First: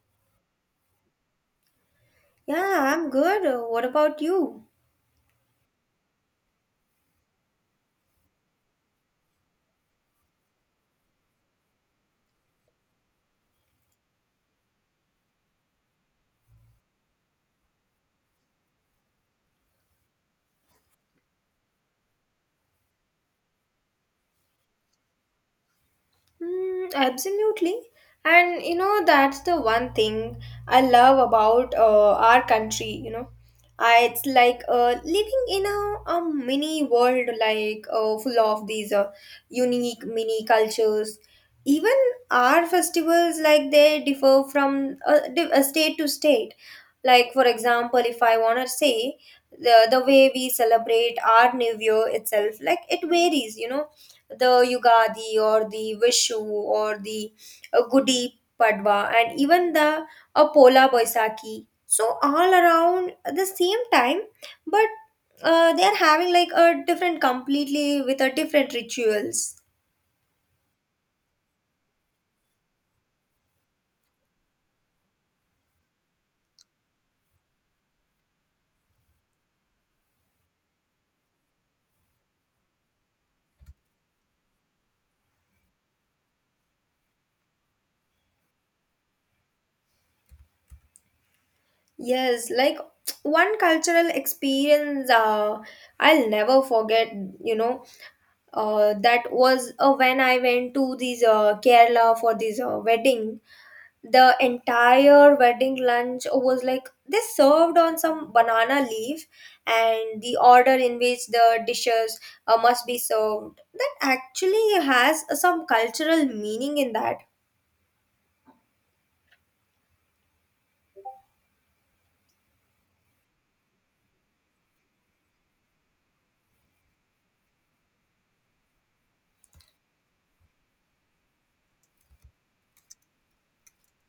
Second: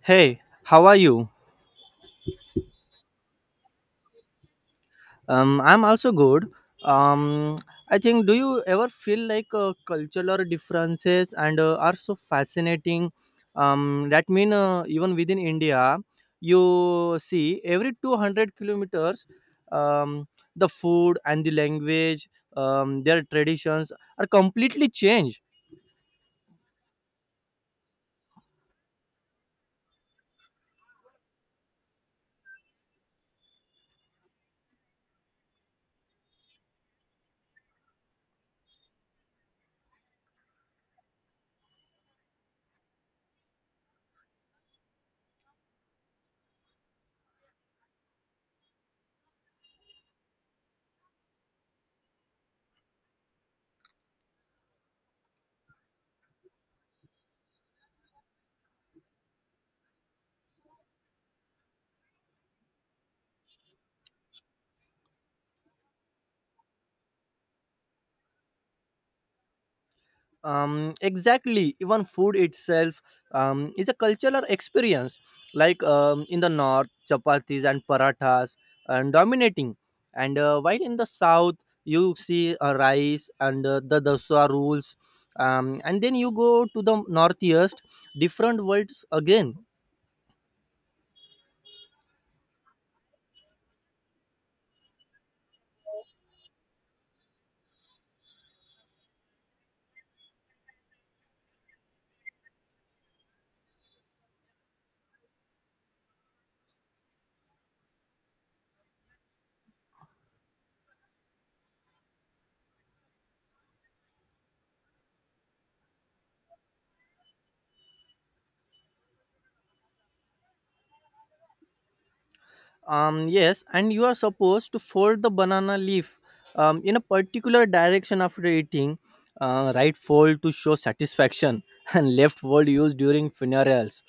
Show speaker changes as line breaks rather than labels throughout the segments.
Hey, how are you?
Yeah, I'm good. What about you?
I'm also good. Um, I think, do you ever feel like cultural differences and are so fascinating? That mean even within India, you see every 200 kilometers, um, the food and the language, their traditions are completely changed.
Mm, absolutely. And you know, that's the one thing I love about our country, you know. It's like living in a mini world, like full of these unique mini cultures. Even our festivals, like they differ from state to state. Like, for example, if I want to say the way we celebrate our New Year itself, like it varies, you know, the Yugadi or the Vishu or the Gudi Padwa and even the Pola Boisaki. So all around the same time, but they are having like a different, completely with a different rituals.
Exactly, even food itself is a cultural experience, like in the north, chapatis and parathas and dominating, and while in the south you see rice and the daswa rules, and then you go to the northeast, different worlds again.
Yes, like one cultural experience I'll never forget. You know, that was when I went to this Kerala for this wedding the entire wedding lunch was like they served on some banana leaf and the order in which the dishes must be served that actually has some cultural meaning in that.
Yes, and you are supposed to fold the banana leaf in a particular direction after eating. Right fold to show satisfaction, and left fold used during funerals.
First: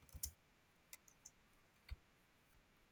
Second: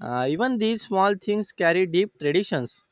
Even these small things carry deep traditions.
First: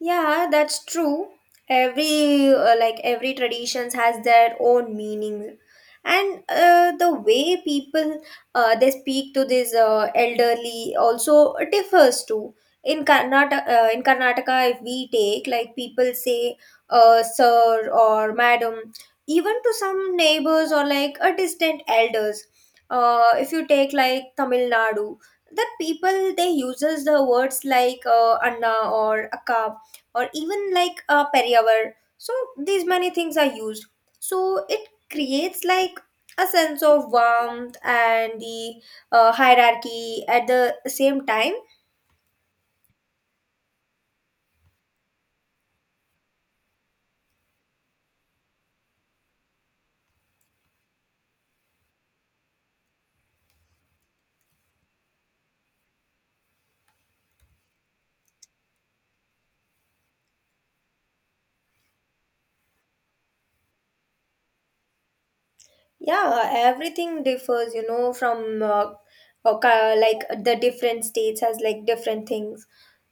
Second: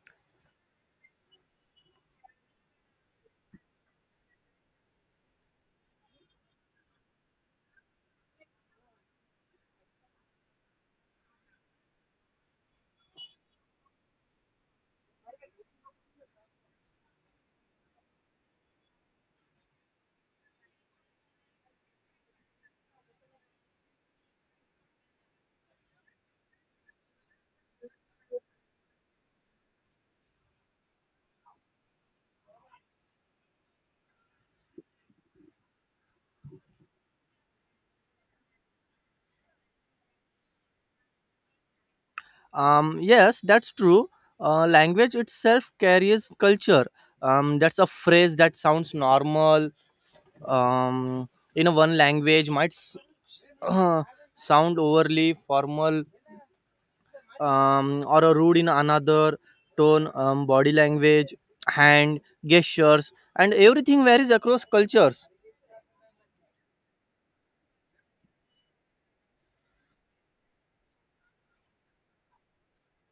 Yeah, that's true. Every like every traditions has their own meaning, and the way people they speak to this elderly also differs too. In Karnataka, if we take like people say sir or madam, even to some neighbors or like a distant elders. If you take like Tamil Nadu, the people they uses the words like Anna or Akka or even like a periyavar. So these many things are used. So it creates like a sense of warmth and the hierarchy at the same time.
Yes, that's true. Language itself carries culture. That's a phrase that sounds normal um, in a one language might sound overly formal, or a rude in another tone, body language, hand gestures, and everything varies across cultures.
Yeah, everything differs, you know, from uh, like the different states has like different things.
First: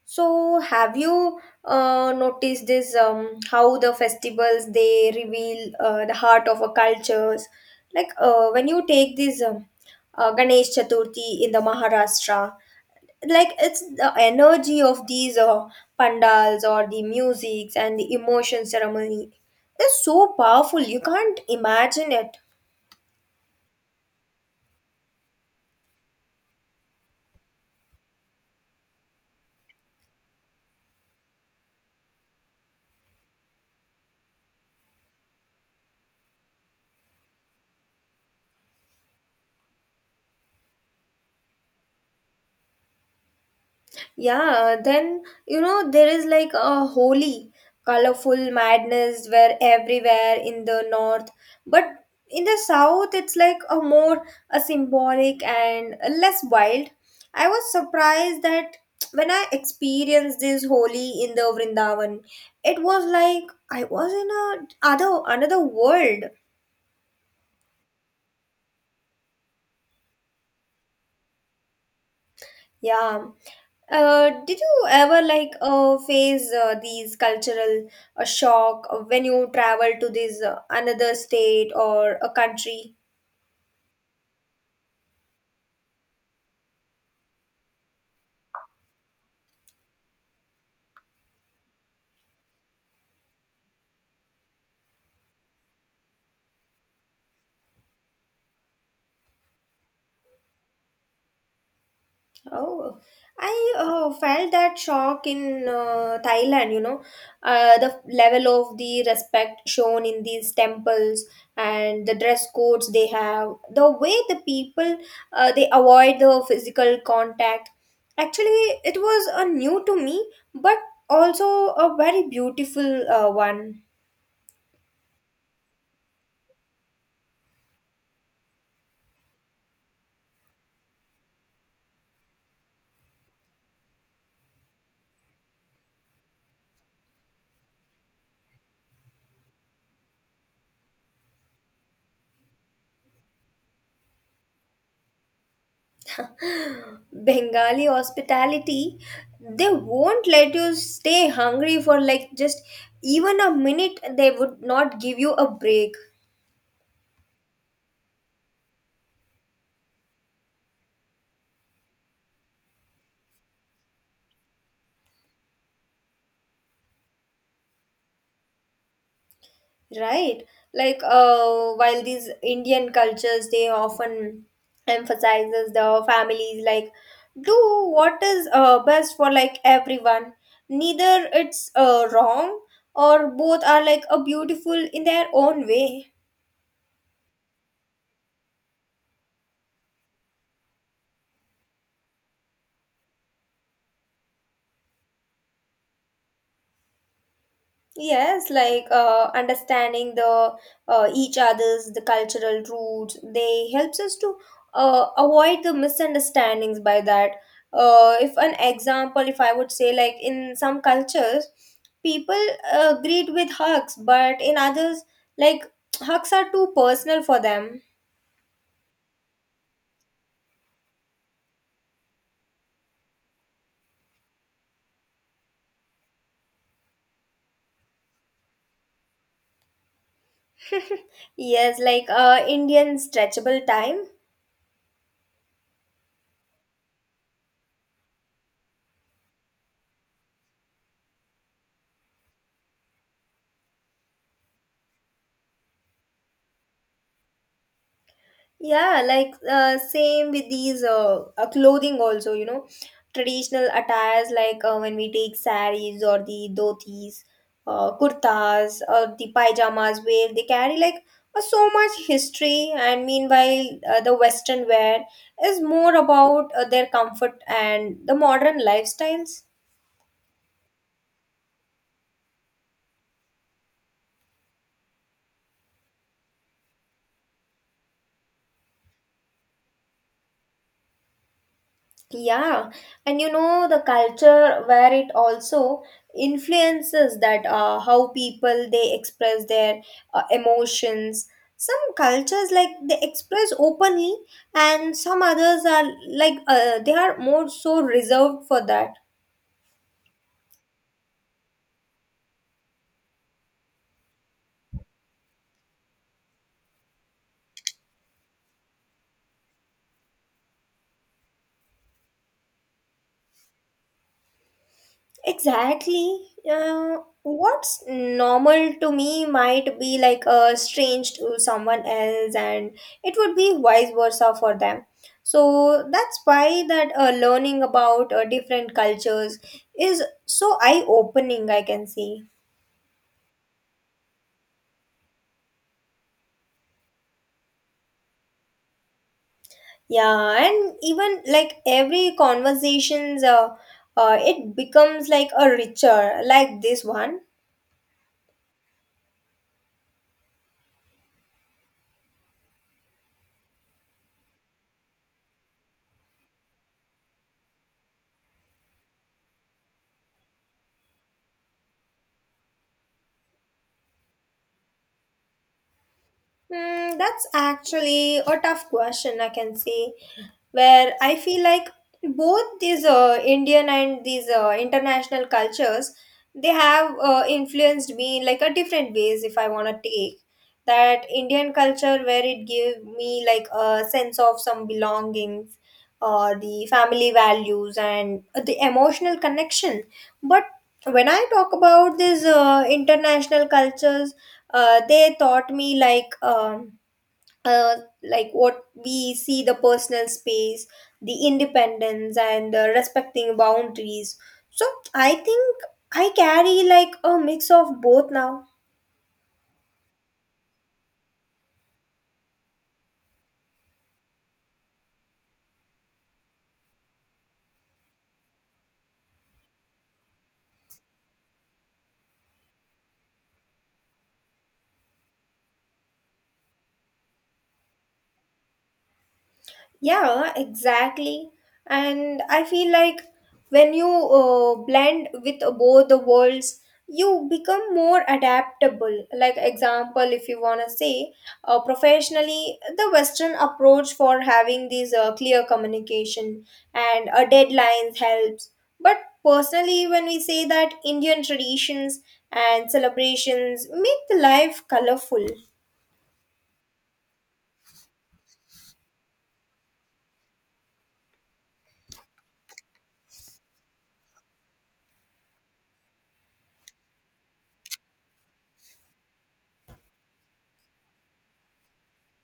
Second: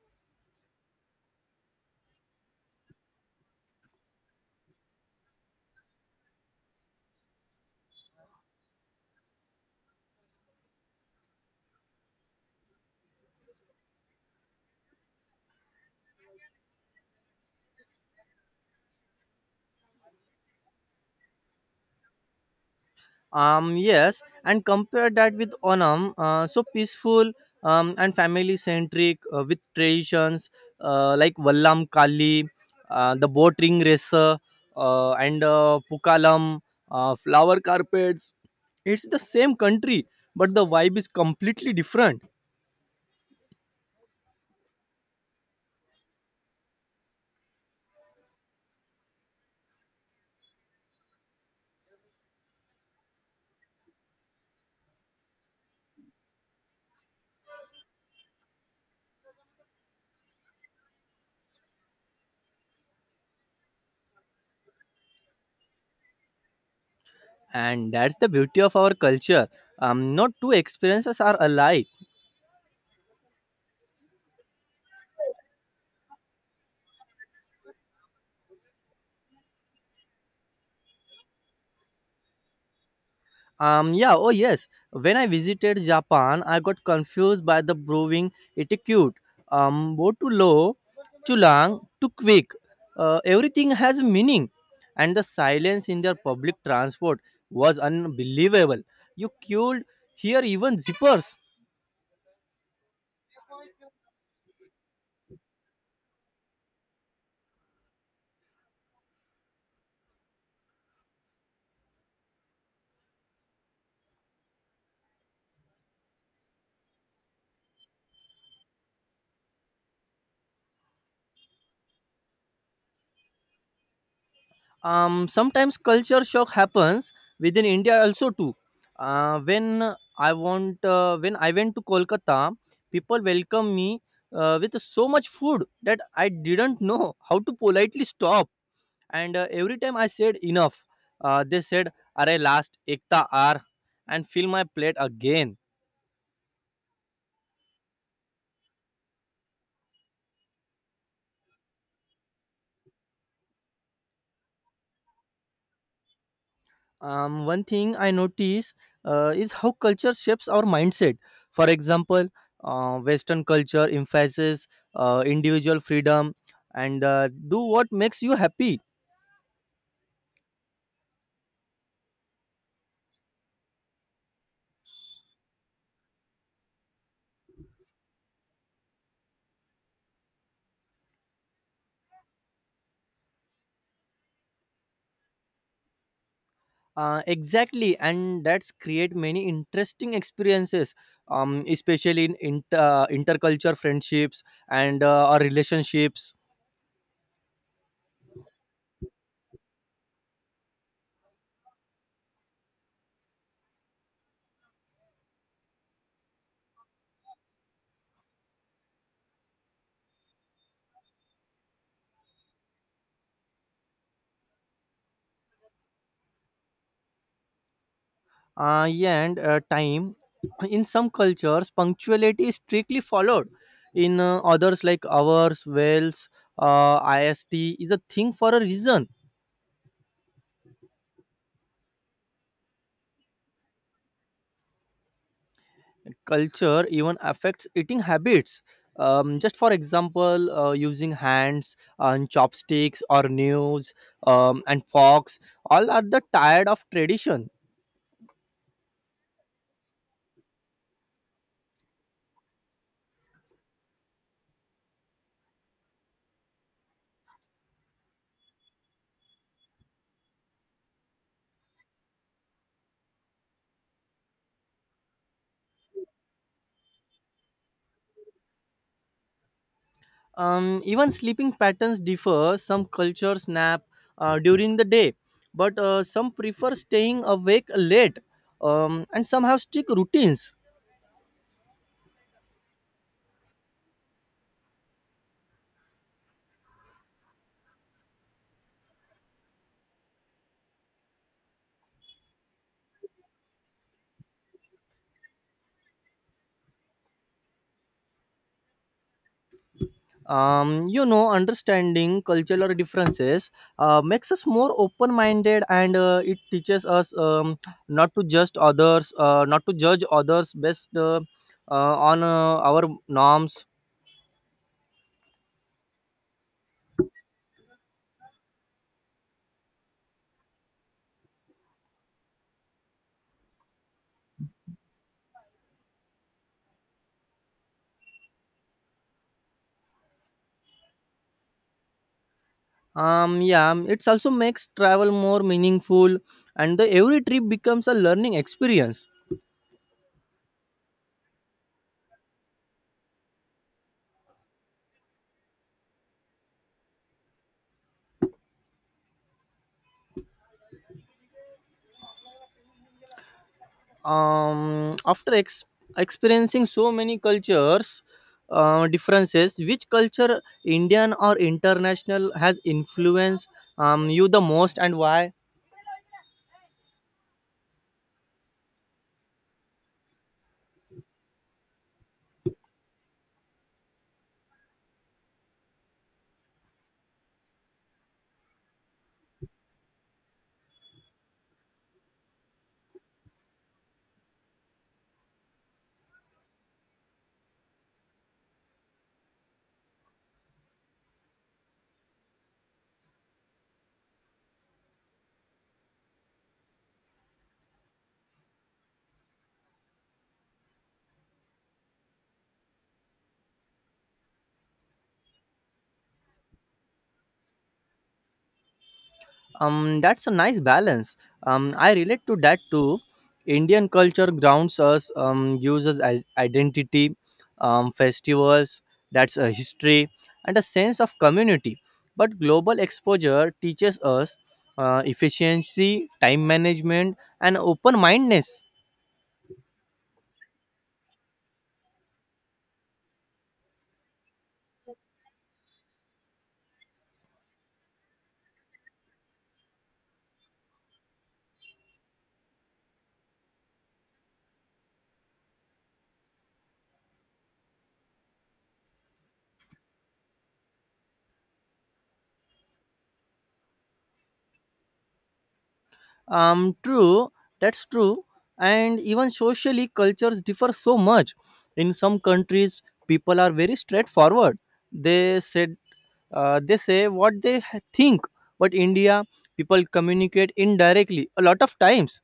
So, have you noticed this? How the festivals they reveal the heart of a cultures. Like when you take this Ganesh Chaturthi in the Maharashtra, like it's the energy of these pandals or the musics and the emotion ceremony is so powerful. You can't imagine it.
Yes, and compare that with Onam, so peaceful and family centric, with traditions like Vallam Kali, the boat ring racer, and Pukalam, flower carpets. It's the same country, but the vibe is completely different,
Yeah, then you know there is like a holy, colorful madness where everywhere in the north, but in the south it's like a more a symbolic and a less wild. I was surprised that when I experienced this holy in the Vrindavan, it was like I was in a other another world.
and that's the beauty of our culture. Not two experiences are alike.
Yeah. Did you ever like face these cultural shock when you travel to this another state or a country?
Yeah, oh yes, when I visited Japan, I got confused by the brewing etiquette. Go too low, too long, too quick. Everything has meaning, and the silence in their public transport was unbelievable. You queued here, even zippers.
Oh, I felt that shock in Thailand, you know, the level of the respect shown in these temples and the dress codes they have, the way the people they avoid the physical contact. Actually, it was a new to me, but also a very beautiful one.
Sometimes culture shock happens within India also too. uh, when when I went to Kolkata, people welcomed me with so much food that I didn't know how to politely stop. And every time I said enough, they said, "Arey last ekta r" and fill my plate again.
Bengali hospitality, they won't let you stay hungry for like just even a minute, they would not give you a break,
One thing I notice is how culture shapes our mindset. For example, Western culture emphasizes individual freedom and do what makes you happy.
right? Like, while these Indian cultures they often emphasizes the families like do what is best for like everyone. Neither it's wrong or both are like a beautiful in their own way.
Exactly, and that's create many interesting experiences, especially in interculture friendships and our relationships.
Yes, like understanding the each other's the cultural roots, they helps us to avoid the misunderstandings by that. If an example, if I would say like in some cultures, people greet with hugs, but in others, like hugs are too personal for them.
Yeah, and time. In some cultures, punctuality is strictly followed. In others, like ours, Wales, IST is a thing for a reason.
Yes, like Indian stretchable time.
Culture even affects eating habits. Just for example, using hands and chopsticks or nails and forks, all are the tired of tradition.
Yeah, like same with these clothing also, you know, traditional attires like when we take saris or the dhotis, kurtas or the pyjamas wear. They carry like so much history and meanwhile the western wear is more about their comfort and the modern lifestyles.
Even sleeping patterns differ. Some cultures nap during the day, but some prefer staying awake late, and some have strict routines.
Yeah, and you know the culture where it also influences that how people they express their emotions. Some cultures like they express openly, and some others are like they are more so reserved for that.
You know, understanding cultural differences makes us more open-minded, and it teaches us not to judge others based on our norms.
Exactly. What's normal to me might be like a strange to someone else, and it would be vice versa for them. So that's why that learning about different cultures is so eye-opening. I can see.
Yeah, it's also makes travel more meaningful, and every trip becomes a learning experience.
Yeah, and even like every conversations, it becomes like a richer, like this one.
After experiencing so many cultures, differences, which culture, Indian or international, has influenced you the most, and why?
Hmm, that's actually a tough question, I can say where I feel like both these Indian and these international cultures they have influenced me in like a different ways if I want to take that Indian culture where it gave me like a sense of some belongings the family values and the emotional connection, but when I talk about these international cultures they taught me uh, like what we see the personal space, the independence and respecting boundaries. So I think I carry like a mix of both now.
That's a nice balance. I relate to that too. Indian culture grounds us, uses identity, festivals, that's a history and a sense of community. But global exposure teaches us efficiency, time management, and open mindedness.
Yeah, exactly. And I feel like when you blend with both the worlds, you become more adaptable. Like example, if you wanna say, professionally, the Western approach for having these clear communication and deadlines helps. But personally, when we say that Indian traditions and celebrations make the life colorful.
True, that's true. And even socially, cultures differ so much. In some countries, people are very straightforward, they say they say what they think. But India, people communicate indirectly a lot of times.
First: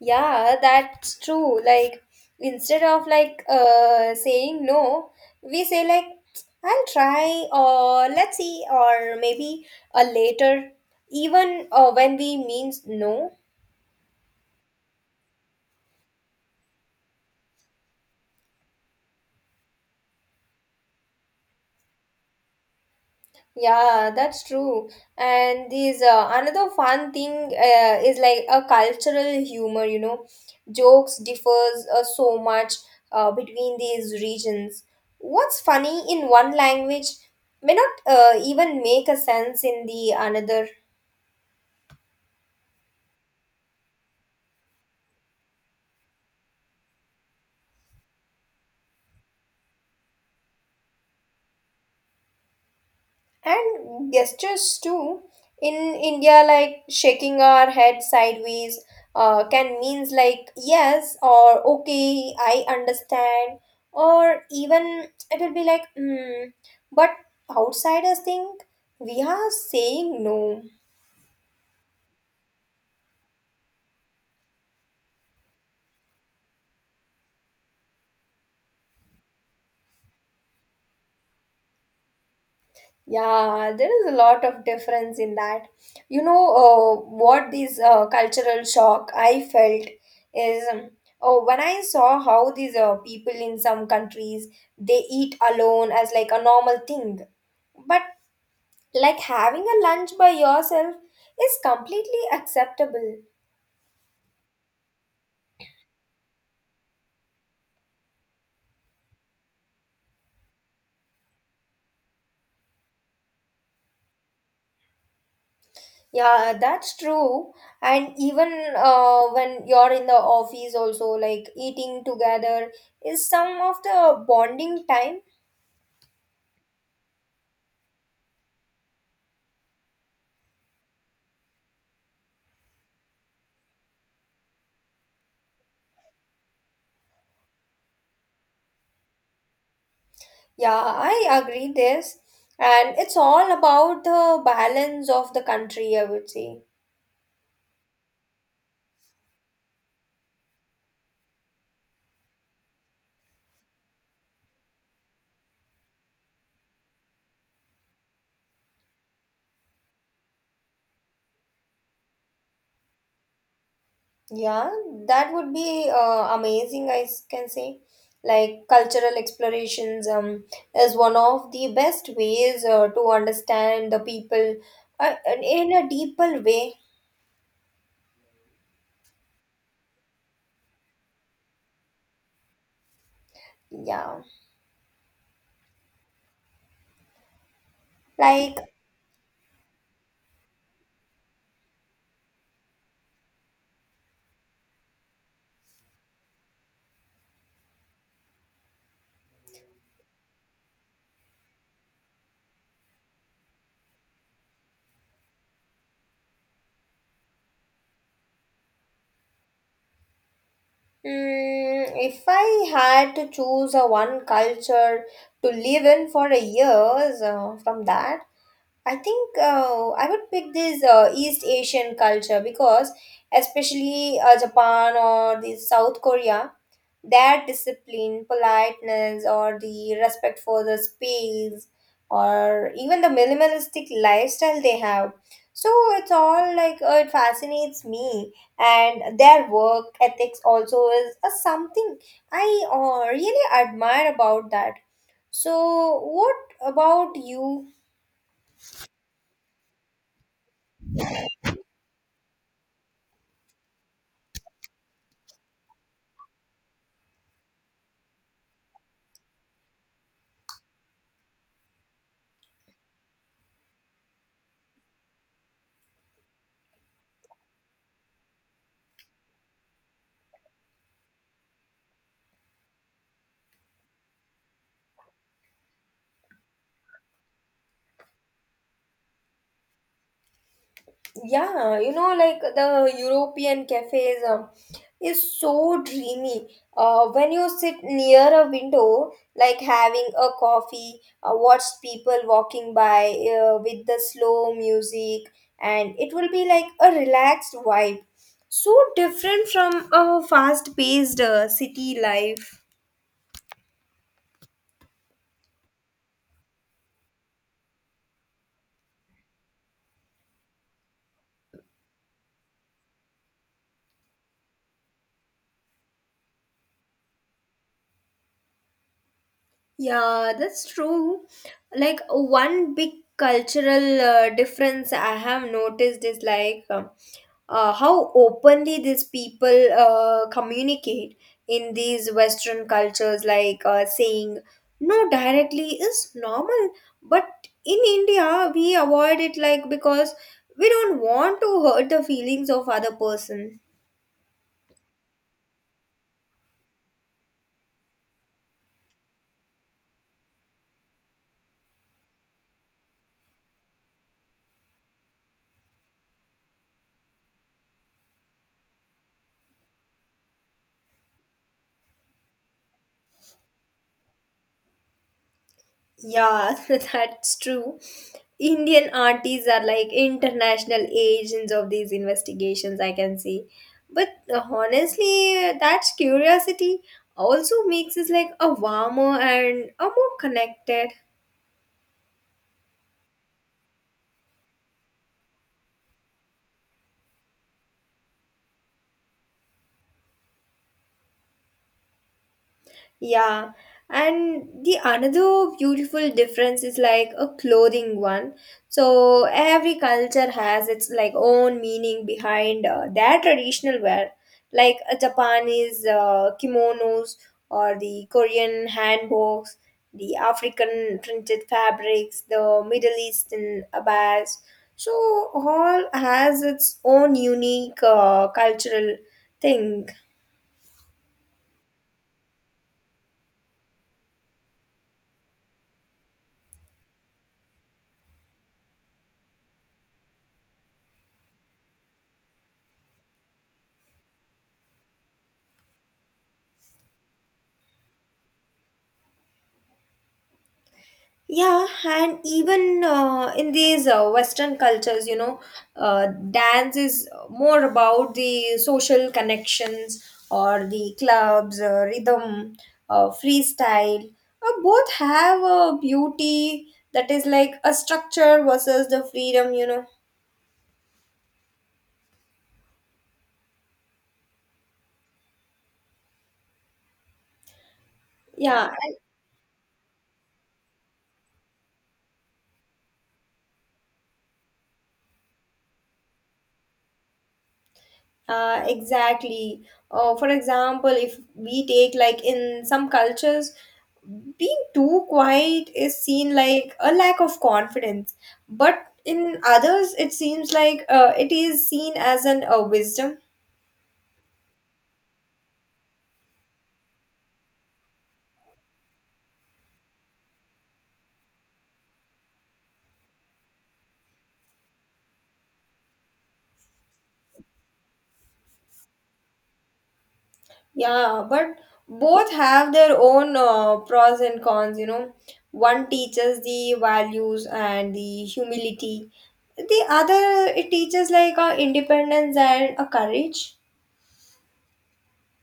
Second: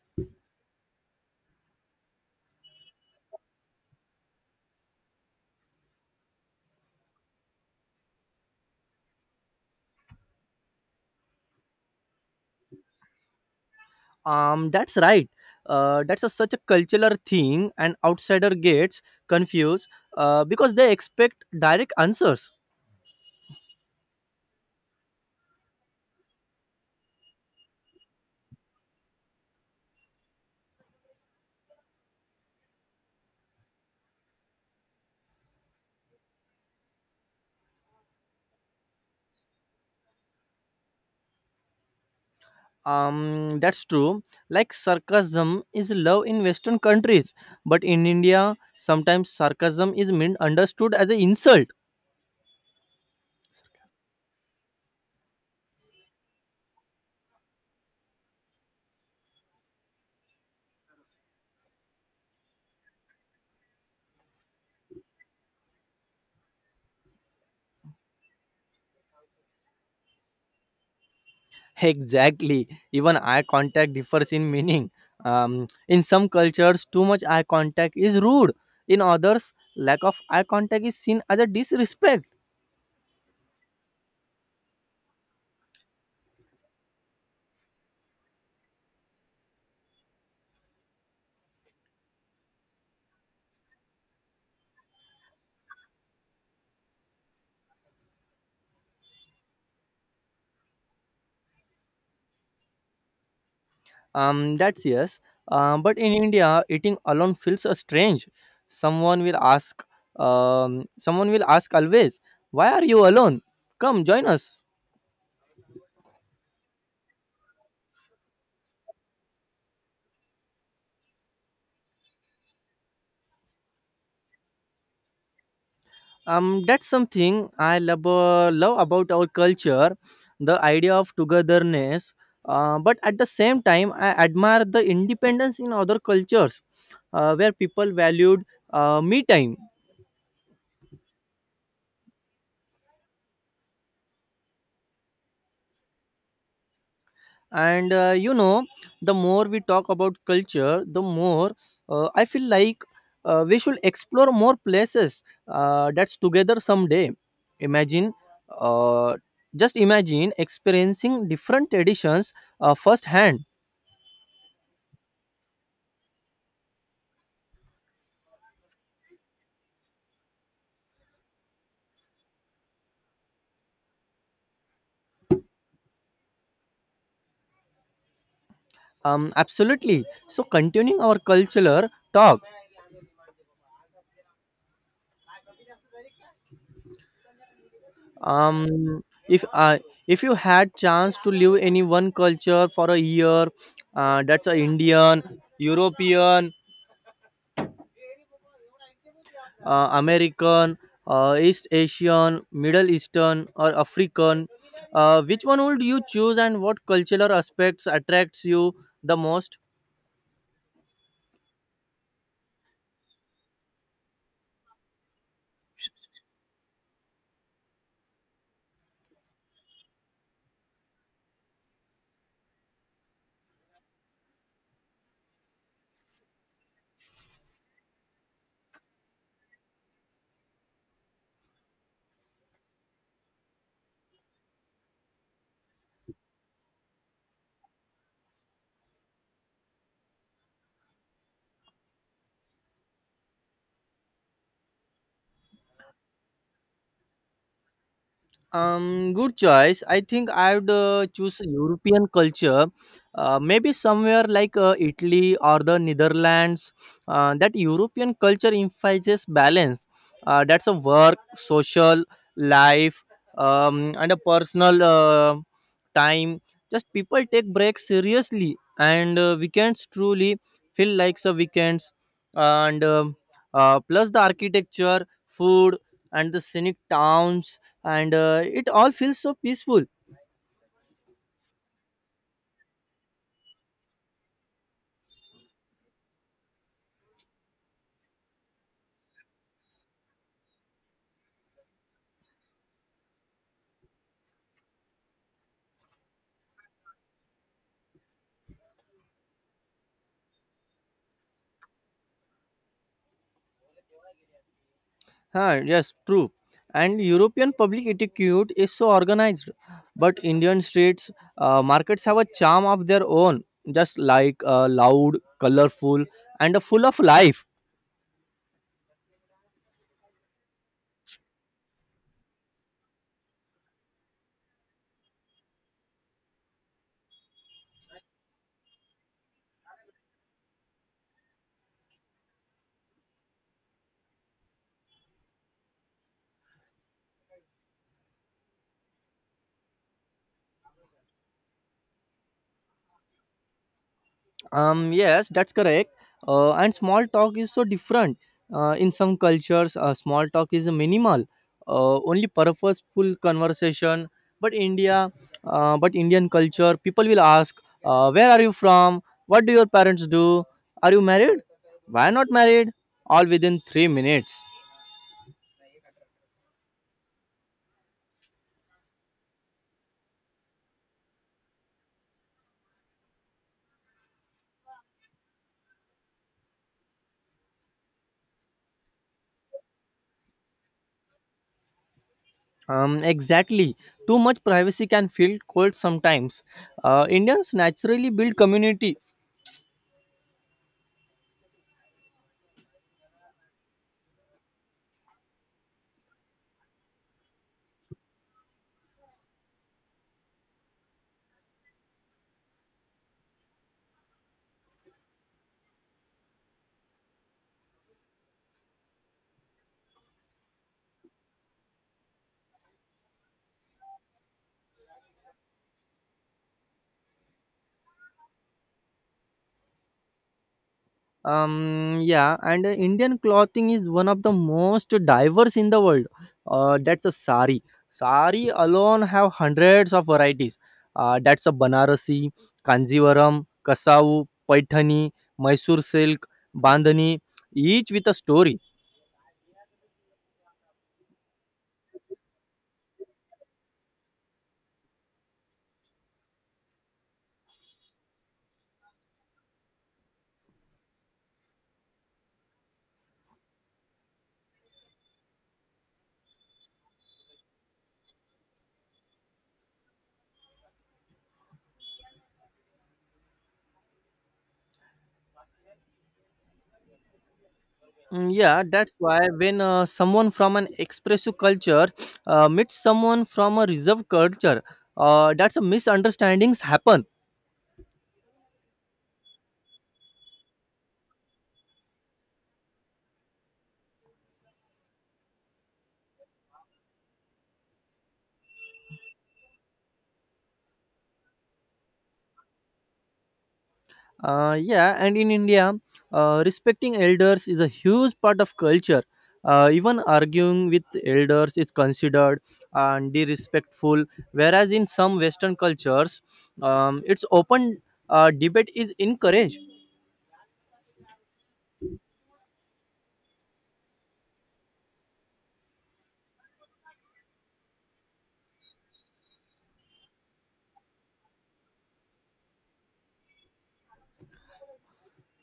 Yeah, that's true. Like instead of like saying no, we say like I'll try or let's see or maybe a later even when we means no.
That's right. That's a, such a cultural thing, and outsider gets confused because they expect direct answers.
Yeah, that's true. And these another fun thing is like a cultural humor, you know. Jokes differs so much between these regions. What's funny in one language may not even make a sense in the another.
That's true. Like, sarcasm is love in Western countries, but in India sometimes sarcasm is misunderstood as an insult.
And gestures too, in India like shaking our head sideways can means like yes or okay I understand, or even it will be like mm. But outsiders think we are saying no.
Exactly. Even eye contact differs in meaning. In some cultures, too much eye contact is rude. In others, lack of eye contact is seen as a disrespect.
Yeah, there is a lot of difference in that. You know, what this cultural shock I felt is oh, when I saw how these people in some countries they eat alone as like a normal thing, but like having a lunch by yourself is completely acceptable.
That's yes. But in India, eating alone feels strange. Someone will ask. Someone will ask always, "Why are you alone? Come join us."
Yeah, that's true. And even when you're in the office, also like eating together is some of the bonding time.
That's something I love about our culture, the idea of togetherness. But at the same time, I admire the independence in other cultures, where people valued me time.
Yeah, I agree this. And it's all about the balance of the country, I would say.
And you know, the more we talk about culture, the more I feel like we should explore more places that's together someday. Imagine uh, just imagine experiencing different traditions firsthand.
Yeah, that would be amazing, I s- can say. Like cultural explorations is one of the best ways to understand the people uh, in a deeper way.
Absolutely. So continuing our cultural talk,
Yeah. Like,
um, if uh, if you had chance to live any one culture for a year, that's a Indian, European, American, East Asian, Middle Eastern, or African, which one would you choose, and what cultural aspects attracts you the most?
mm, if I had to choose a one culture to live in for a years from that, I think I would pick this East Asian culture because, especially Japan or the South Korea, their discipline, politeness, or the respect for the space, or even the minimalistic lifestyle they have. So it's all like it fascinates me, and their work ethics also is something I really admire about that. So, what about you?
Good choice. I think I would choose European culture, maybe somewhere like Italy or the Netherlands. That European culture emphasizes balance. That's a work, social life, and a personal time. Just people take breaks seriously, and weekends truly feel like the weekends. And Plus the architecture, food, and the scenic towns, and it all feels so peaceful.
Yeah, you know, like the European cafes is so dreamy. When you sit near a window, like having a coffee, watch people walking by with the slow music, and it will be like a relaxed vibe. So different from a fast-paced city life.
Huh, yes, true. And European public etiquette is so organized, but Indian streets markets have a charm of their own, just like loud, colorful, and full of life.
Yeah, that's true. Like one big cultural difference I have noticed is like how openly these people communicate in these Western cultures, like saying no directly is normal. But in India, we avoid it like because we don't want to hurt the feelings of other person.
Yes, that's correct. And small talk is so different. In some cultures, small talk is minimal, only purposeful conversation. But India, but Indian culture, people will ask, "Where are you from? What do your parents do? Are you married? Why not married?" All within 3 minutes.
Yeah, that's true. Indian aunties are like international agents of these investigations, I can see. But honestly, that curiosity also makes us like a warmer and a more connected.
Exactly. Too much privacy can feel cold sometimes. Indians naturally build community.
Yeah, and the another beautiful difference is like a clothing one. So every culture has its like own meaning behind their traditional wear, like a Japanese kimonos or the Korean hanboks, the African printed fabrics, the Middle Eastern abbas. So all has its own unique cultural thing.
Yeah, and Indian clothing is one of the most diverse in the world. That's a sari. Sari alone have hundreds of varieties. That's a Banarasi, Kanjivaram, Kasavu, Paithani, Mysore silk, Bandhani, each with a story.
Yeah, and even in these Western cultures, you know, dance is more about the social connections or the clubs, rhythm, freestyle. Both have a beauty that is like a structure versus the freedom, you know.
Mm, yeah,
Yeah.
that's why when someone from an expressive culture meets someone from a reserve culture, that's a misunderstandings happen.
Exactly. For example, if we take like in some cultures, being too quiet is seen like a lack of confidence, but in others, it seems like it is seen as an wisdom.
Yeah, and in India, respecting elders is a huge part of culture. Even arguing with elders is considered and disrespectful, whereas in some Western cultures, its open debate is encouraged.
Yeah, but both have their own pros and cons. You know, one teaches the values and the humility. The other it teaches like a independence and a courage.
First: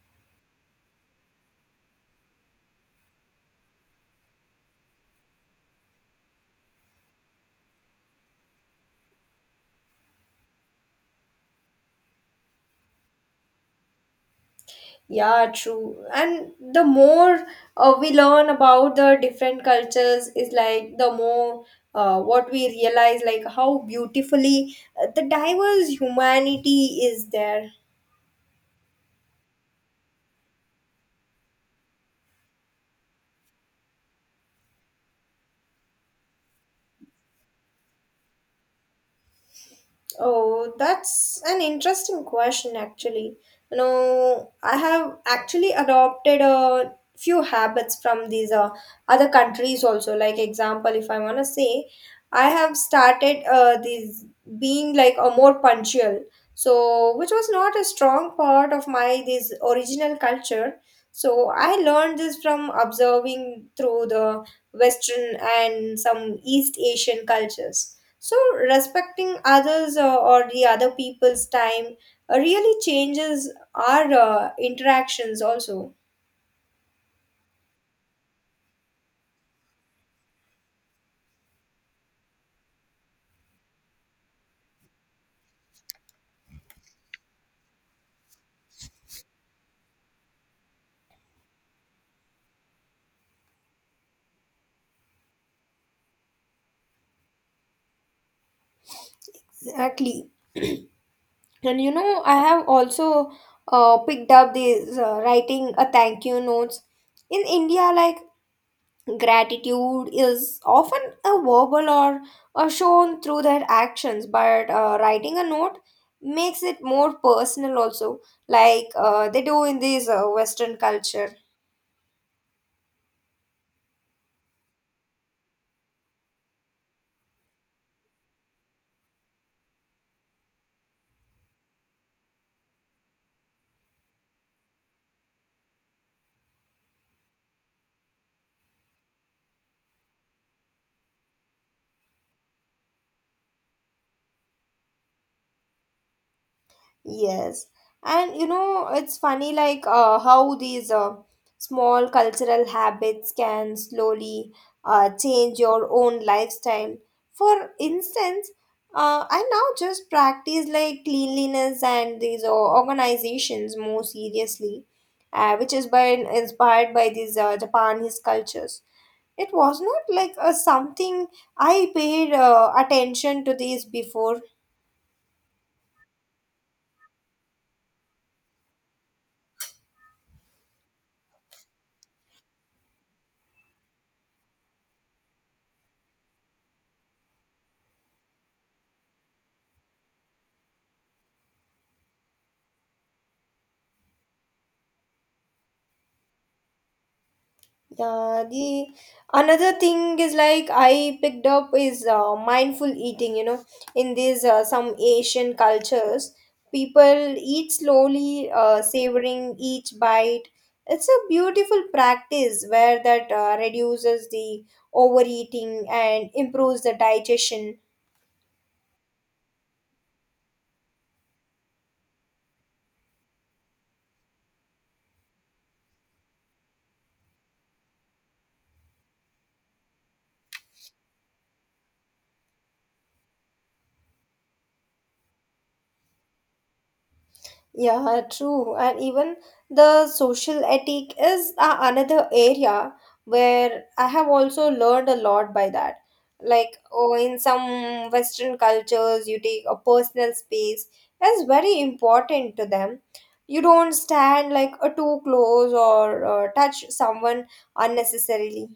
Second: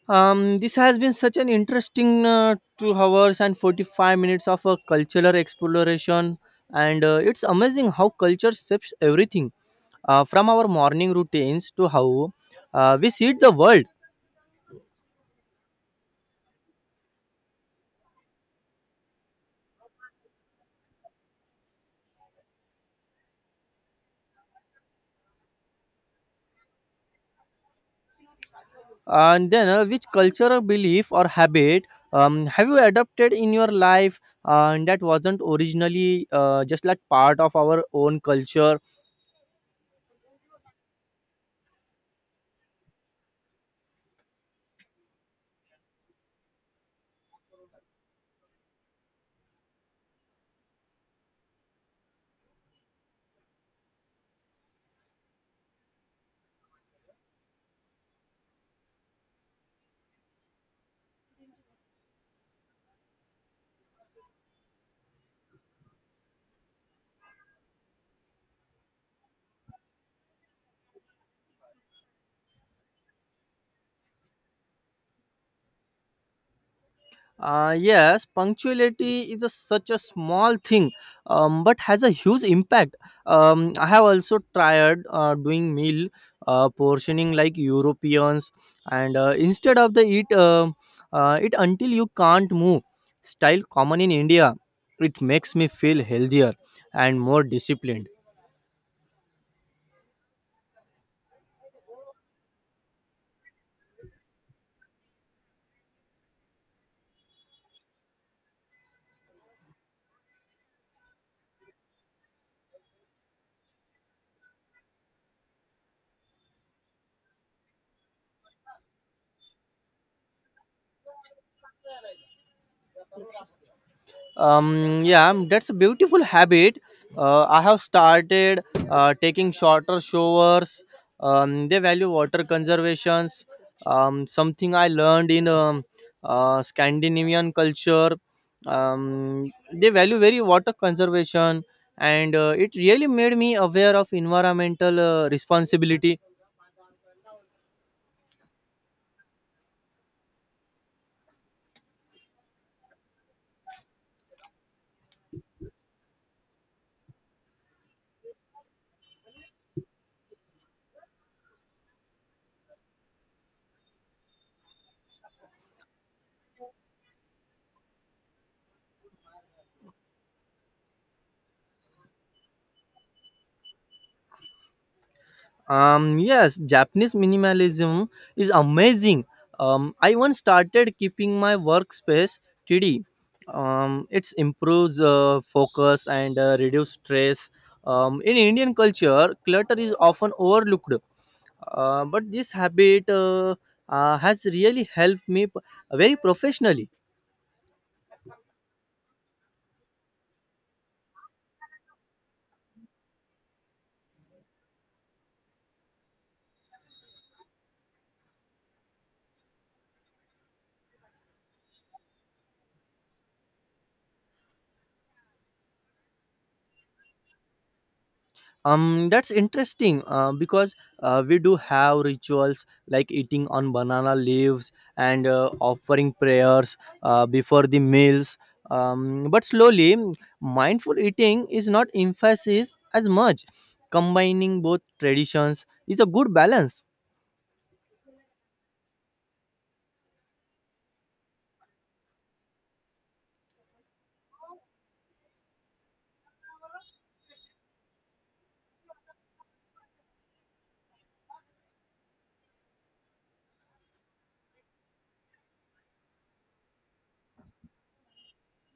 This has been such an interesting 2 hours and 45 minutes of a cultural exploration, and it's amazing how culture shapes everything from our morning routines to how we see the world.
Yeah, true. And the more we learn about the different cultures, is like the more what we realize, like how beautifully the diverse humanity is there.
And then, which cultural belief or habit have you adopted in your life and that wasn't originally just like part of our own culture?
Oh, that's an interesting question, actually. You know, I have actually adopted a few habits from these other countries also. Like example, if I want to say, I have started these being like a more punctual. So, which was not a strong part of my this original culture. So, I learned this from observing through the Western and some East Asian cultures so, respecting others or the other people's time really changes our interactions also.
Yes, punctuality is a, such a small thing, but has a huge impact. I have also tried doing meal portioning like Europeans, and instead of the eat it until you can't move style common in India, it makes me feel healthier and more disciplined.
Exactly. And you know, I have also picked up this writing a thank you notes. In India, like gratitude is often a verbal or shown through their actions, but writing a note makes it more personal also, like they do in this Western culture.
Yeah, that's a beautiful habit. I have started taking shorter showers. They value water conservations, something I learned in Scandinavian culture. They value very water conservation, and it really made me aware of environmental responsibility.
Yes. And you know, it's funny like how these small cultural habits can slowly change your own lifestyle. For instance, I now just practice like cleanliness and these organizations more seriously, which is by inspired by these Japanese cultures. It was not like something I paid attention to these before.
Yes, Japanese minimalism is amazing. I once started keeping my workspace tidy. It improves focus and reduce stress. In Indian culture, clutter is often overlooked, but this habit has really helped me very professionally.
Yeah, the another thing is like I picked up is mindful eating. You know, in these some Asian cultures, people eat slowly, savoring each bite. It's a beautiful practice where that reduces the overeating and improves the digestion.
That's interesting because we do have rituals like eating on banana leaves and offering prayers before the meals, but slowly mindful eating is not emphasized as much. Combining both traditions is a good balance.
Yeah, true. And even the social ethic is a another area where I have also learned a lot by that. Like, oh, in some Western cultures, you take a personal space is very important to them. You don't stand like a too close or touch someone unnecessarily.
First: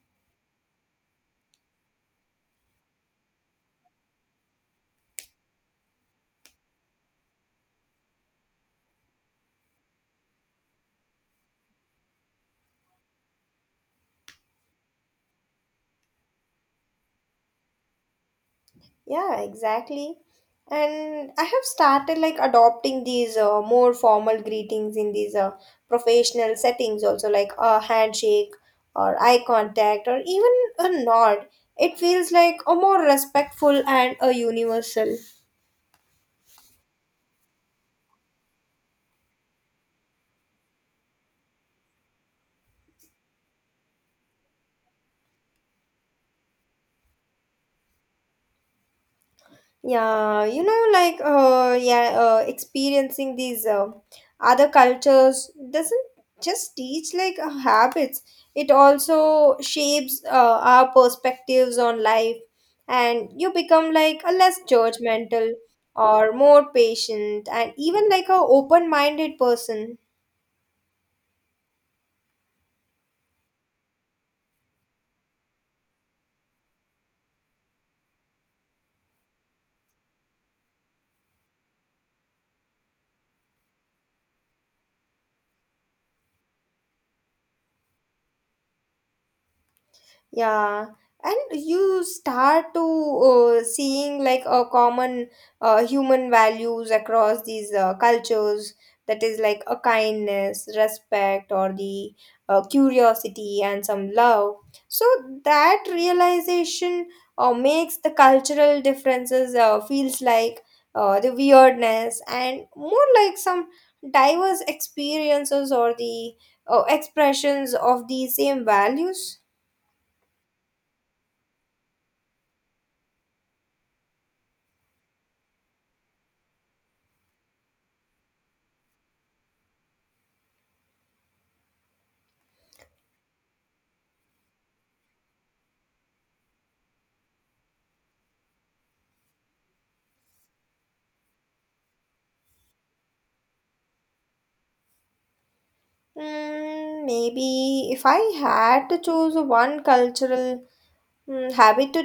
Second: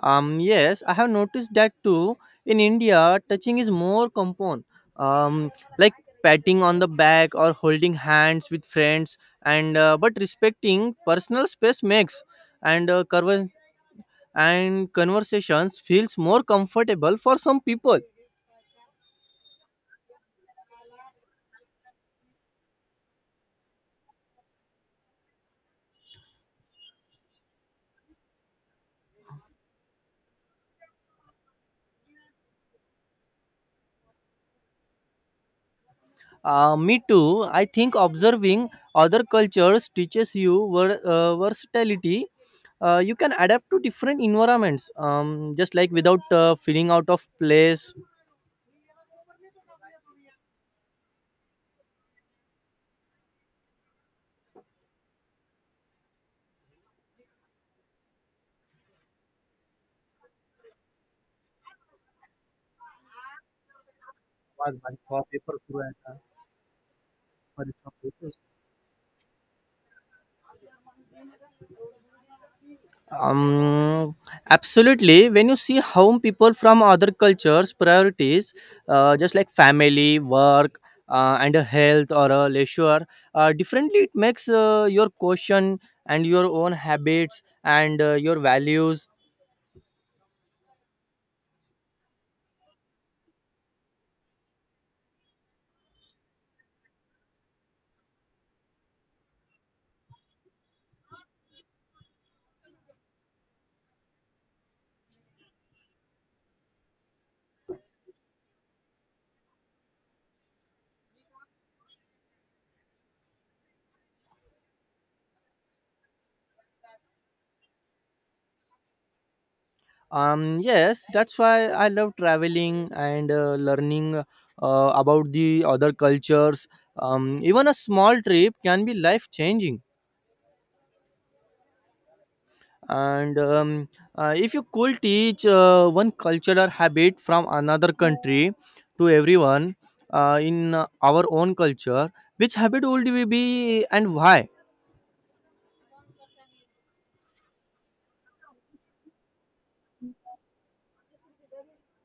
Yes, I have noticed that too. In India, touching is more common, um, like patting on the back or holding hands with friends, and but respecting personal space makes and uh, conver- and conversations feels more comfortable for some people.
Yeah, exactly. And I have started like adopting these more formal greetings in these professional settings also like a handshake or eye contact or even a nod. It feels like a more respectful and a universal.
Me too. I think observing other cultures teaches you versatility. You can adapt to different environments, just like without feeling out of place.
Yeah, you know, like yeah, experiencing these other cultures doesn't just teach like habits. It also shapes our perspectives on life, and you become like a less
बाद भाई सौ
judgmental
paper पूरा है
or more patient, and
sorry so
even like
paper.
a open-minded person.
um Absolutely, when you see how people from other cultures priorities, just like family, work, and a health or a leisure differently, it makes your question and your own habits and your values.
Yeah, and you start to seeing like a common human values across these cultures that is like a kindness, respect, or the curiosity and some love. So that realization makes the cultural differences feels like the weirdness and more like some diverse experiences or the expressions of the same values.
Yes, that's why I love traveling and learning about the other cultures. Even a small trip can be life changing. And if you could teach one cultural habit from another country to everyone in our own culture, which habit would we be, and why?
Maybe if I had to choose one cultural habit to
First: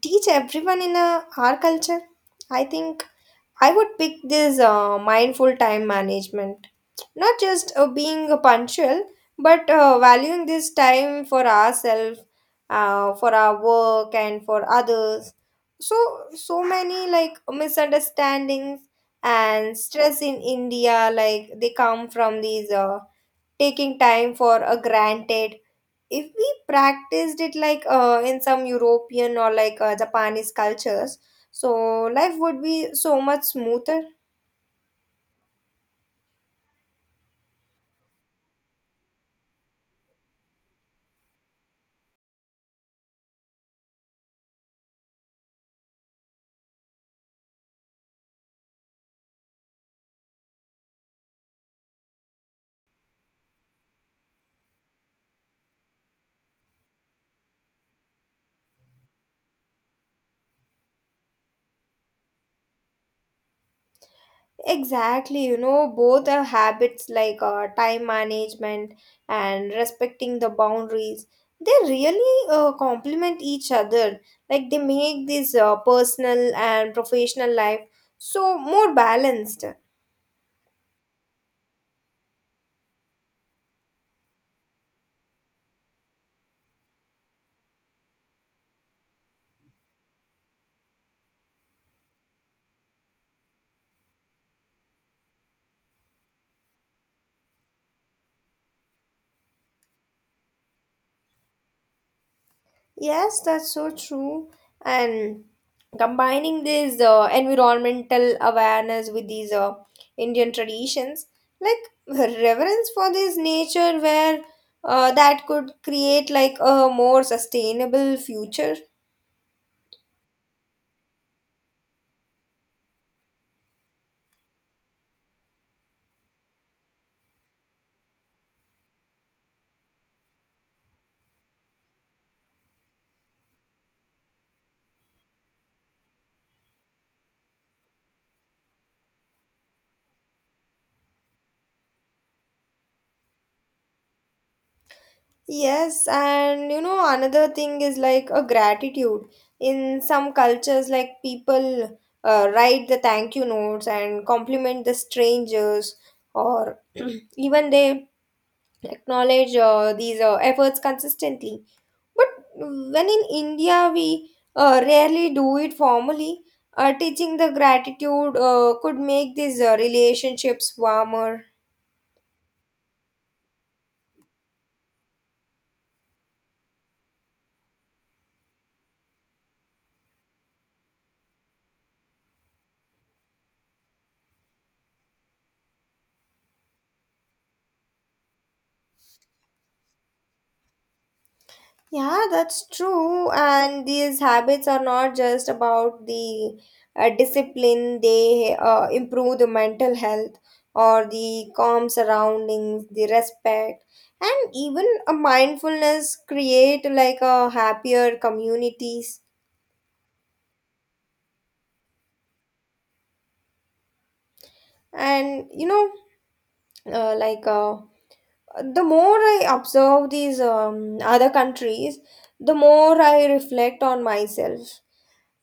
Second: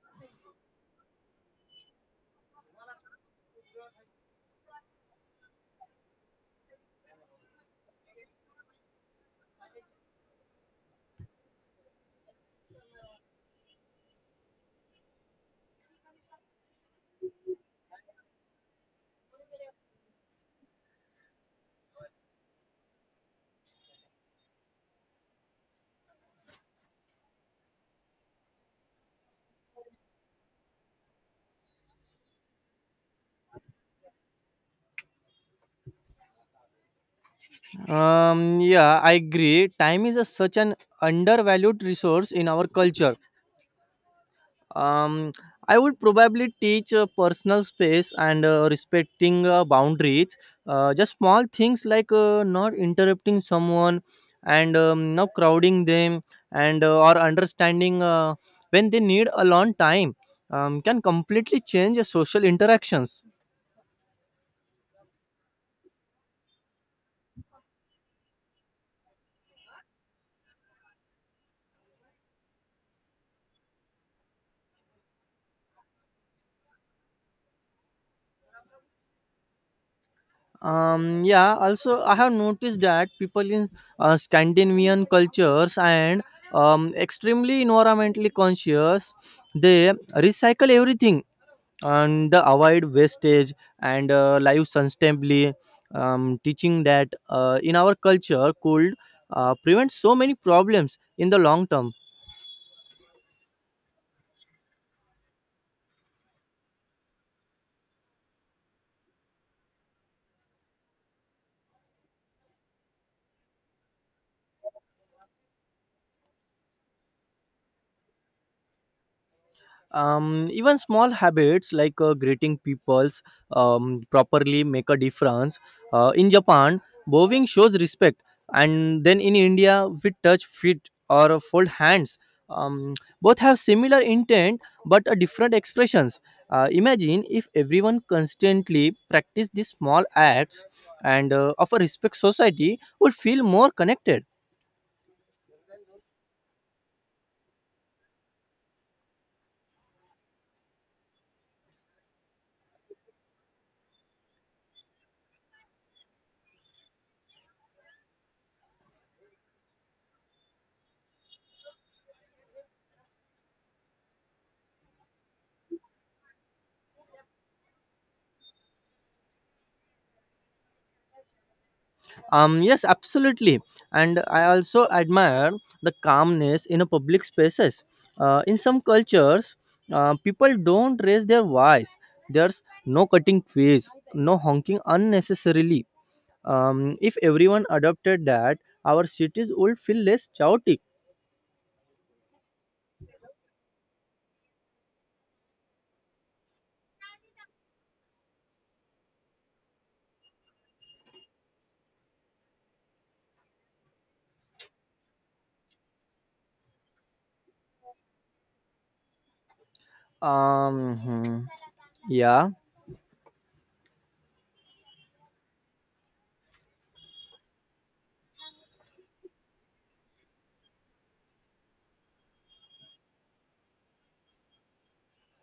teach everyone in our culture, I think I would pick this mindful time management. Not just being punctual, but valuing this time for ourselves, for our work, and for others. So, so many like misunderstandings and stress in India, like they come from these. Taking time for a granted if we practiced it like in some european or like japanese cultures so life would be so much smoother.
Yeah, I agree, time is a, such an undervalued resource in our culture. Um, I would probably teach personal space and respecting boundaries. Just small things like not interrupting someone and not crowding them and or understanding when they need a long time can completely change social interactions.
Exactly, you know both are habits like time management and respecting the boundaries they really complement each other like they make this personal and professional life so more balanced.
Yeah, also I have noticed that people in Scandinavian cultures and extremely environmentally conscious, they recycle everything and the avoid wastage and live sustainably. Teaching that in our culture could prevent so many problems in the long term.
Yes, that's so true. And combining this environmental awareness with these Indian traditions, like reverence for this nature, where that could create like a more sustainable future.
Even small habits like greeting peoples properly make a difference. Uh, in Japan, bowing shows respect, and then in India we touch feet or fold hands. um, Both have similar intent but a different expressions. Imagine if everyone constantly practice these small acts and of a respect, society would feel more connected.
Yes, and you know, another thing is like a gratitude. In some cultures, like people write the thank you notes and compliment the strangers, or even they acknowledge these efforts consistently. But when in India, we rarely do it formally. Teaching the gratitude could make these relationships warmer.
Yes, absolutely. And I also admire the calmness in a public spaces. In some cultures, people don't raise their voice. There's no cutting fees, no honking unnecessarily. If everyone adopted that, our cities would feel less chaotic.
Yeah, that's true. And these habits are not just about the discipline, they improve the mental health or the calm surroundings, the respect, and even a mindfulness create like a happier communities.
Um, hmm, yeah.
And you know like the more I observe these other countries the more I reflect on myself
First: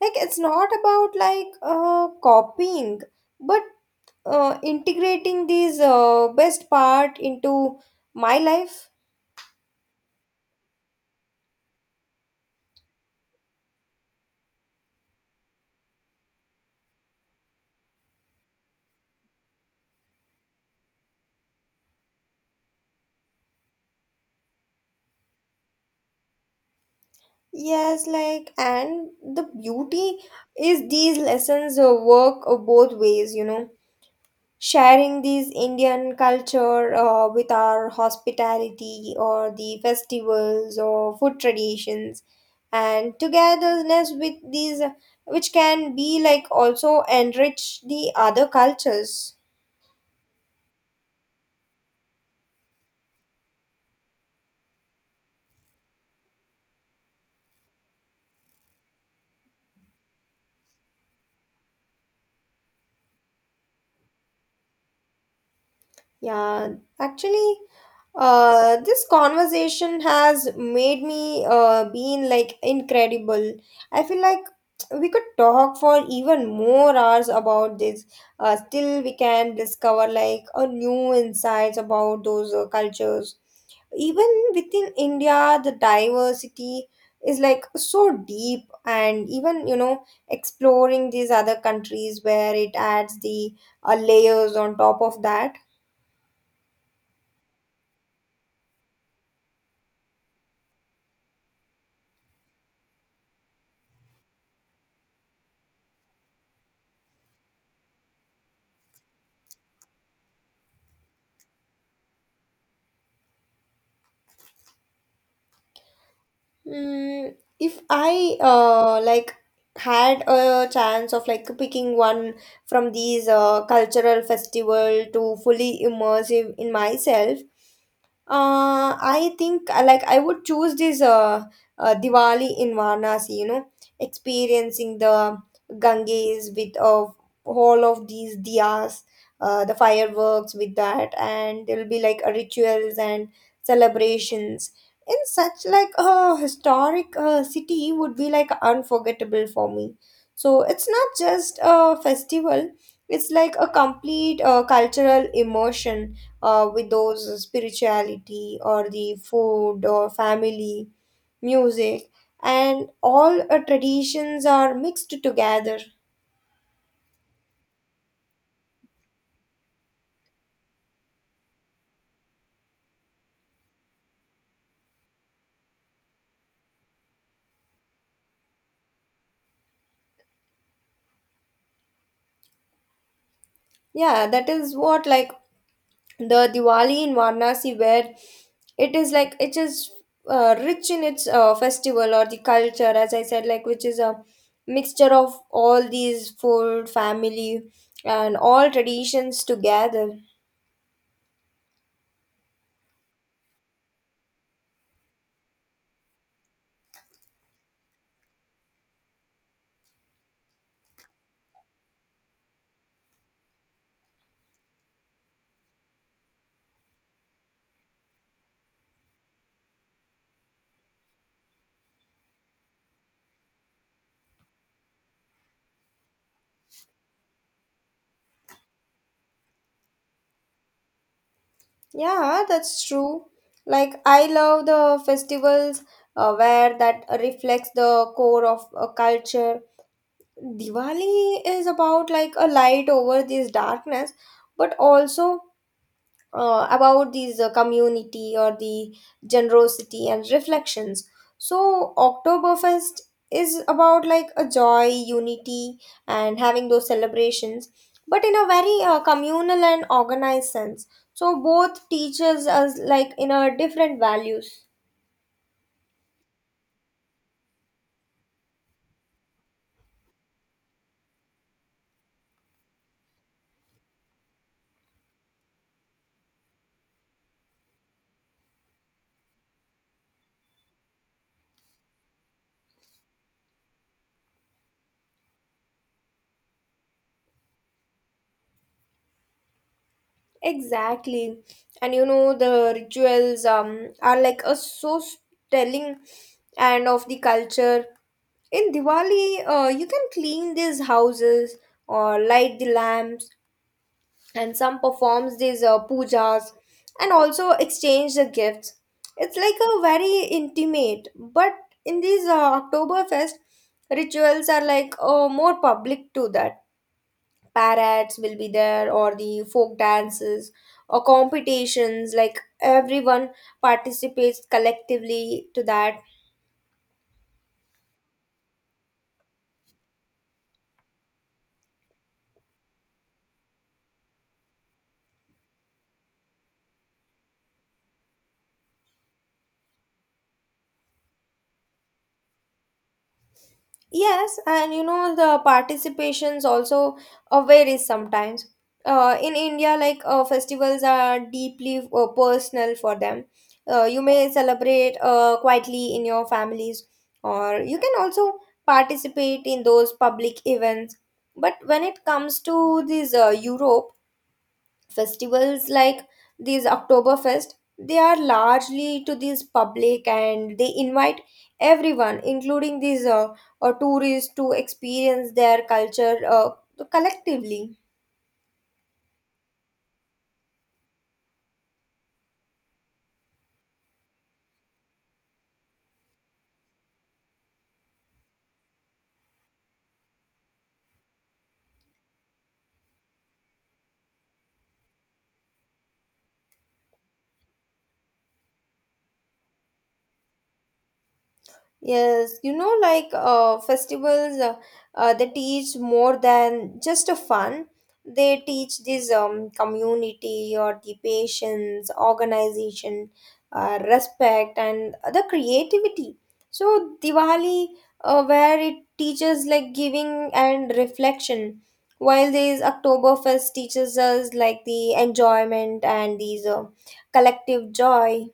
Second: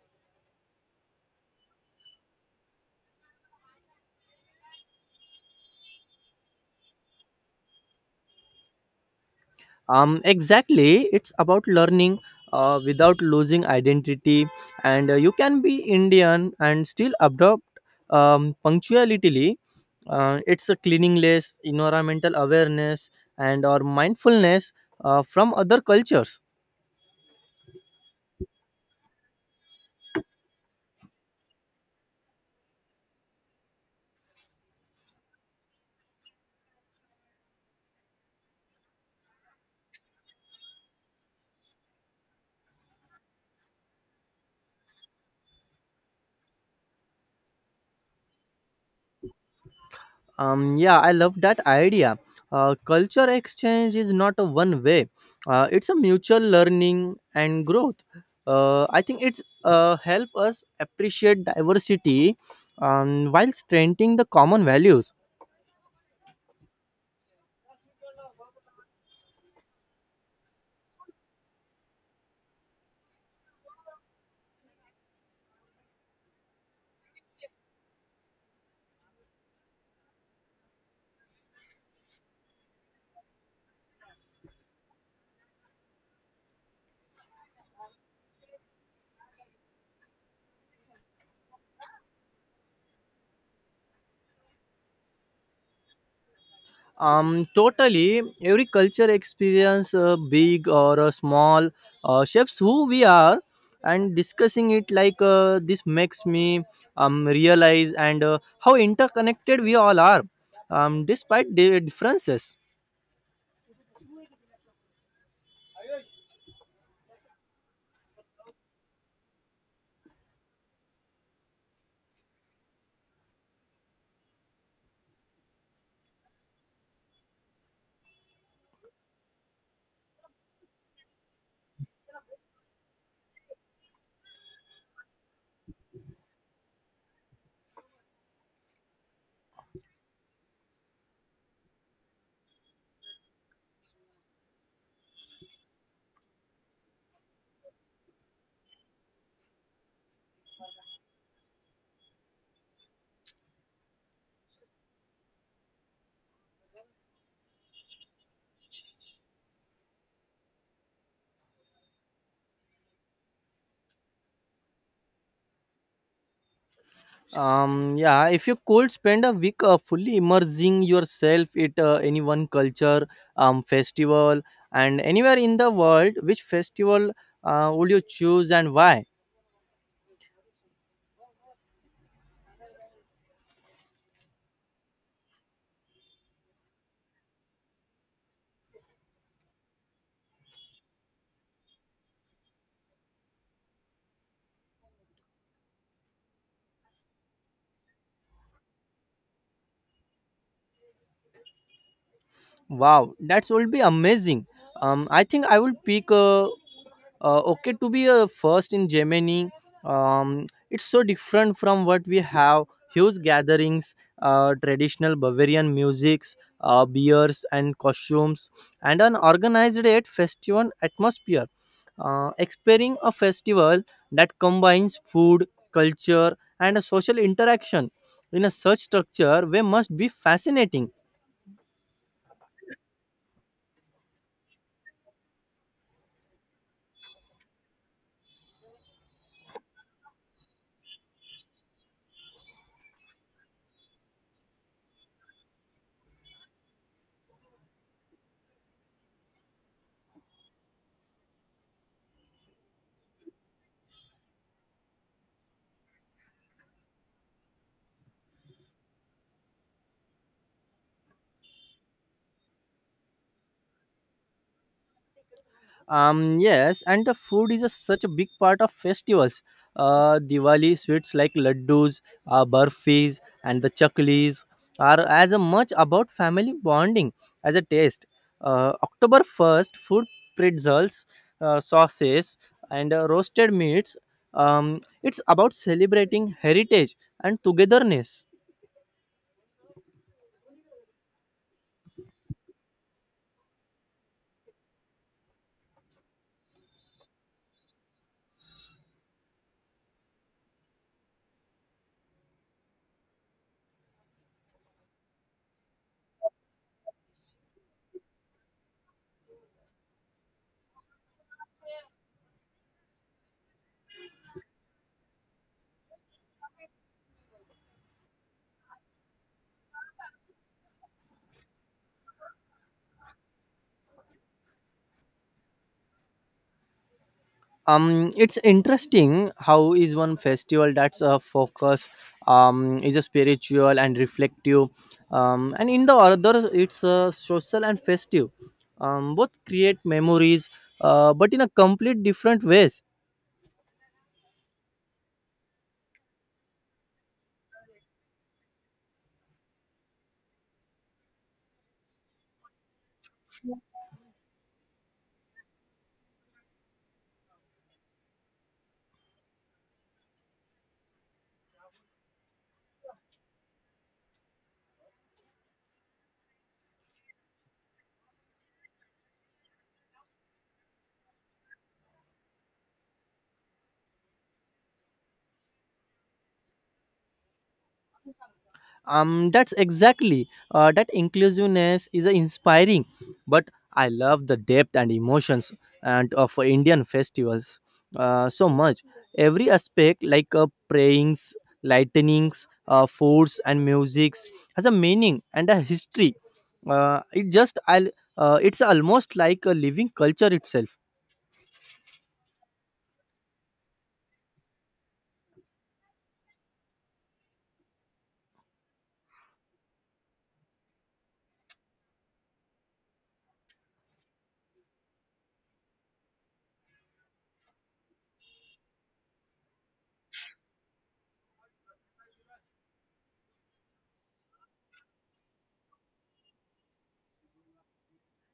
like it's not about like copying but integrating these best part into my life.
Exactly, it's about learning without losing identity, and you can be Indian and still adopt punctuality. It's a cleaningless environmental awareness and or mindfulness from other cultures.
Yes, like, and the beauty is these lessons work both ways you know sharing this Indian culture with our hospitality or the festivals or food traditions and togetherness with these which can be like also enrich the other cultures.
Yeah, I love that idea. Culture exchange is not a one way, it's a mutual learning and growth. I think it's help us appreciate diversity, while strengthening the common values.
Yeah, actually this conversation has made me been like incredible. I feel like we could talk for even more hours about this. Still, we can discover like a new insights about those cultures. Even within India, the diversity is like so deep, and even you know exploring these other countries where it adds the layers on top of that.
Totally. Every culture experience, big or small, shapes who we are. And discussing it like this makes me realize and how interconnected we all are, despite the differences.
Mm, if I like had a chance of like picking one from these cultural festival to fully immersive in myself, I think like I would choose this Diwali in Varanasi, you know, experiencing the Ganges with all of these diyas, the fireworks with that, and there'll be like rituals and celebrations. In such like a historic city would be like unforgettable for me. So it's not just a festival; it's like a complete cultural immersion with those spirituality or the food or family, music, and all traditions are mixed together.
Yeah, if you could spend a week fully immersing yourself at any one culture, festival, and anywhere in the world, which festival would you choose and why?
Yeah, that is what like the Diwali in Varanasi, where it is like it is rich in its festival or the culture, as I said, like which is a mixture of all these food, family, and all traditions together.
Wow, that will be amazing. I think I will pick okay to be first in Germany. It's so different from what we have. Huge gatherings, traditional Bavarian musics, beers and costumes, and an organized yet festival atmosphere. Experiencing a festival that combines food, culture, and a social interaction in a such structure way must be fascinating.
Yeah, that's true. Like I love the festivals where that reflects the core of a culture. Diwali is about like a light over this darkness, but also about these community or the generosity and reflections. So Oktoberfest is about like a joy, unity, and having those celebrations, but in a very communal and organized sense. So both teaches us like in a different values.
Yes, and the food is a, such a big part of festivals. Diwali sweets like laddus, burfis, and the chaklis are as a much about family bonding as a taste. October 1st, food pretzels, sauces, and roasted meats. It's about celebrating heritage and togetherness.
Exactly, and you know the rituals are like a so telling and of the culture. In Diwali, you can clean these houses or light the lamps, and some performs these pujas and also exchange the gifts. It's like a very intimate, but in these Oktoberfest rituals are like more public to that. Parrots will be there, or the folk dances or competitions. Like everyone participates collectively to that.
It's interesting how is one festival that's a focus is a spiritual and reflective, and in the other it's a social and festive. Both create memories but in a complete different ways.
Yes, and you know the participations also varies sometimes. In India, like festivals are deeply personal for them. You may celebrate quietly in your families, or you can also participate in those public events. But when it comes to these Europe, festivals like these Oktoberfest, they are largely to these public and they invite everyone, including these tourists, to experience their culture collectively.
That's exactly that inclusiveness is inspiring, but I love the depth and emotions and of Indian festivals so much. Every aspect like prayings, lightnings, foods and musics has a meaning and a history. It just I It's almost like a living culture itself.
Yes, you know, like festivals, they teach more than just a fun. They teach this community or the patience, organization, respect, and the creativity. So Diwali, where it teaches like giving and reflection, while this Oktoberfest teaches us like the enjoyment and these collective joy.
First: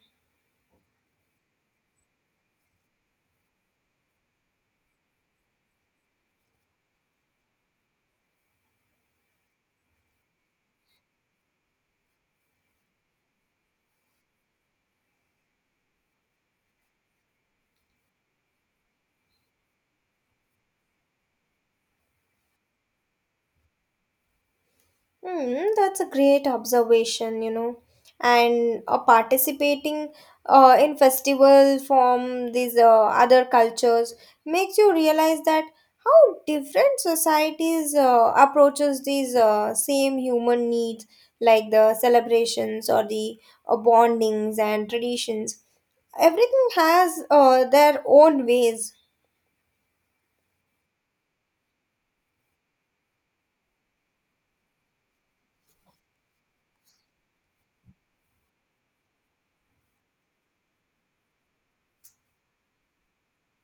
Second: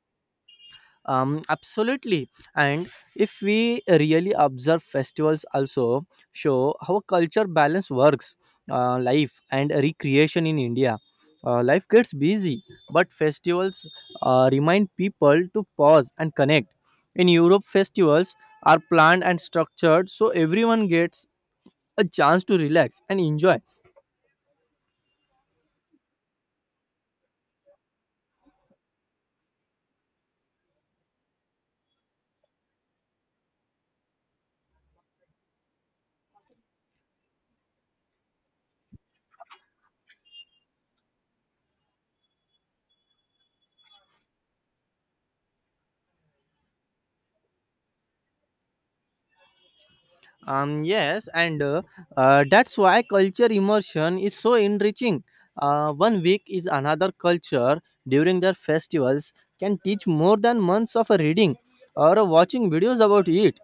Absolutely. And if we really observe, festivals also show how culture balance works, life and recreation in India. Life gets busy, but festivals remind people to pause and connect. In Europe, festivals are planned and structured so everyone gets a chance to relax and enjoy.
Hmm, that's a great observation, you know. And participating in festival from these other cultures makes you realize that how different societies approaches these same human needs, like the celebrations or the bondings and traditions. Everything has their own ways.
Yes, and that's why culture immersion is so enriching. One week is another culture during their festivals can teach more than months of reading or watching videos about it.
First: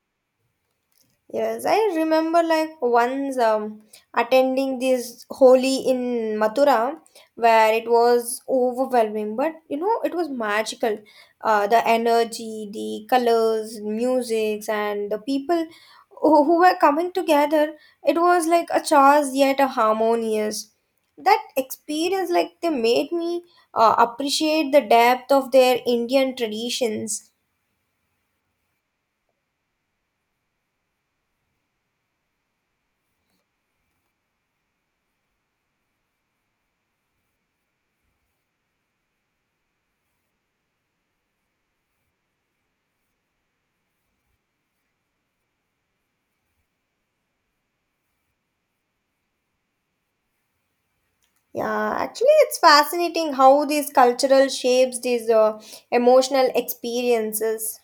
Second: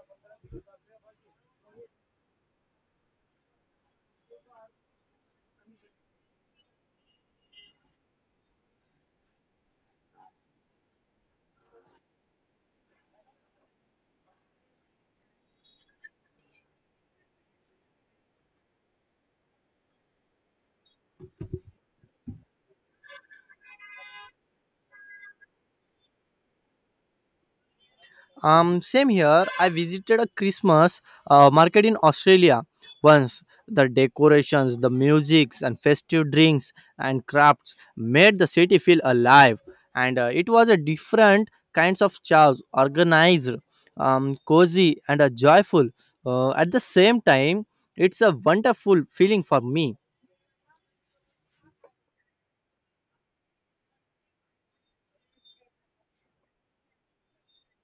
Yes, I remember like once attending this holy in Mathura where it was overwhelming, but you know, it was magical. The energy, the colors, music, and the people who were coming together, it was like a chaos yet a harmonious. That experience, like, they made me appreciate the depth of their Indian traditions.
Same here. I visited a Christmas market in Australia once. The decorations, the musics, and festive drinks and crafts made the city feel alive. And it was a different kinds of chaos, organized, cozy, and joyful. At the same time, it's a wonderful feeling for me.
Yeah, actually, it's fascinating how these cultural shapes these emotional experiences.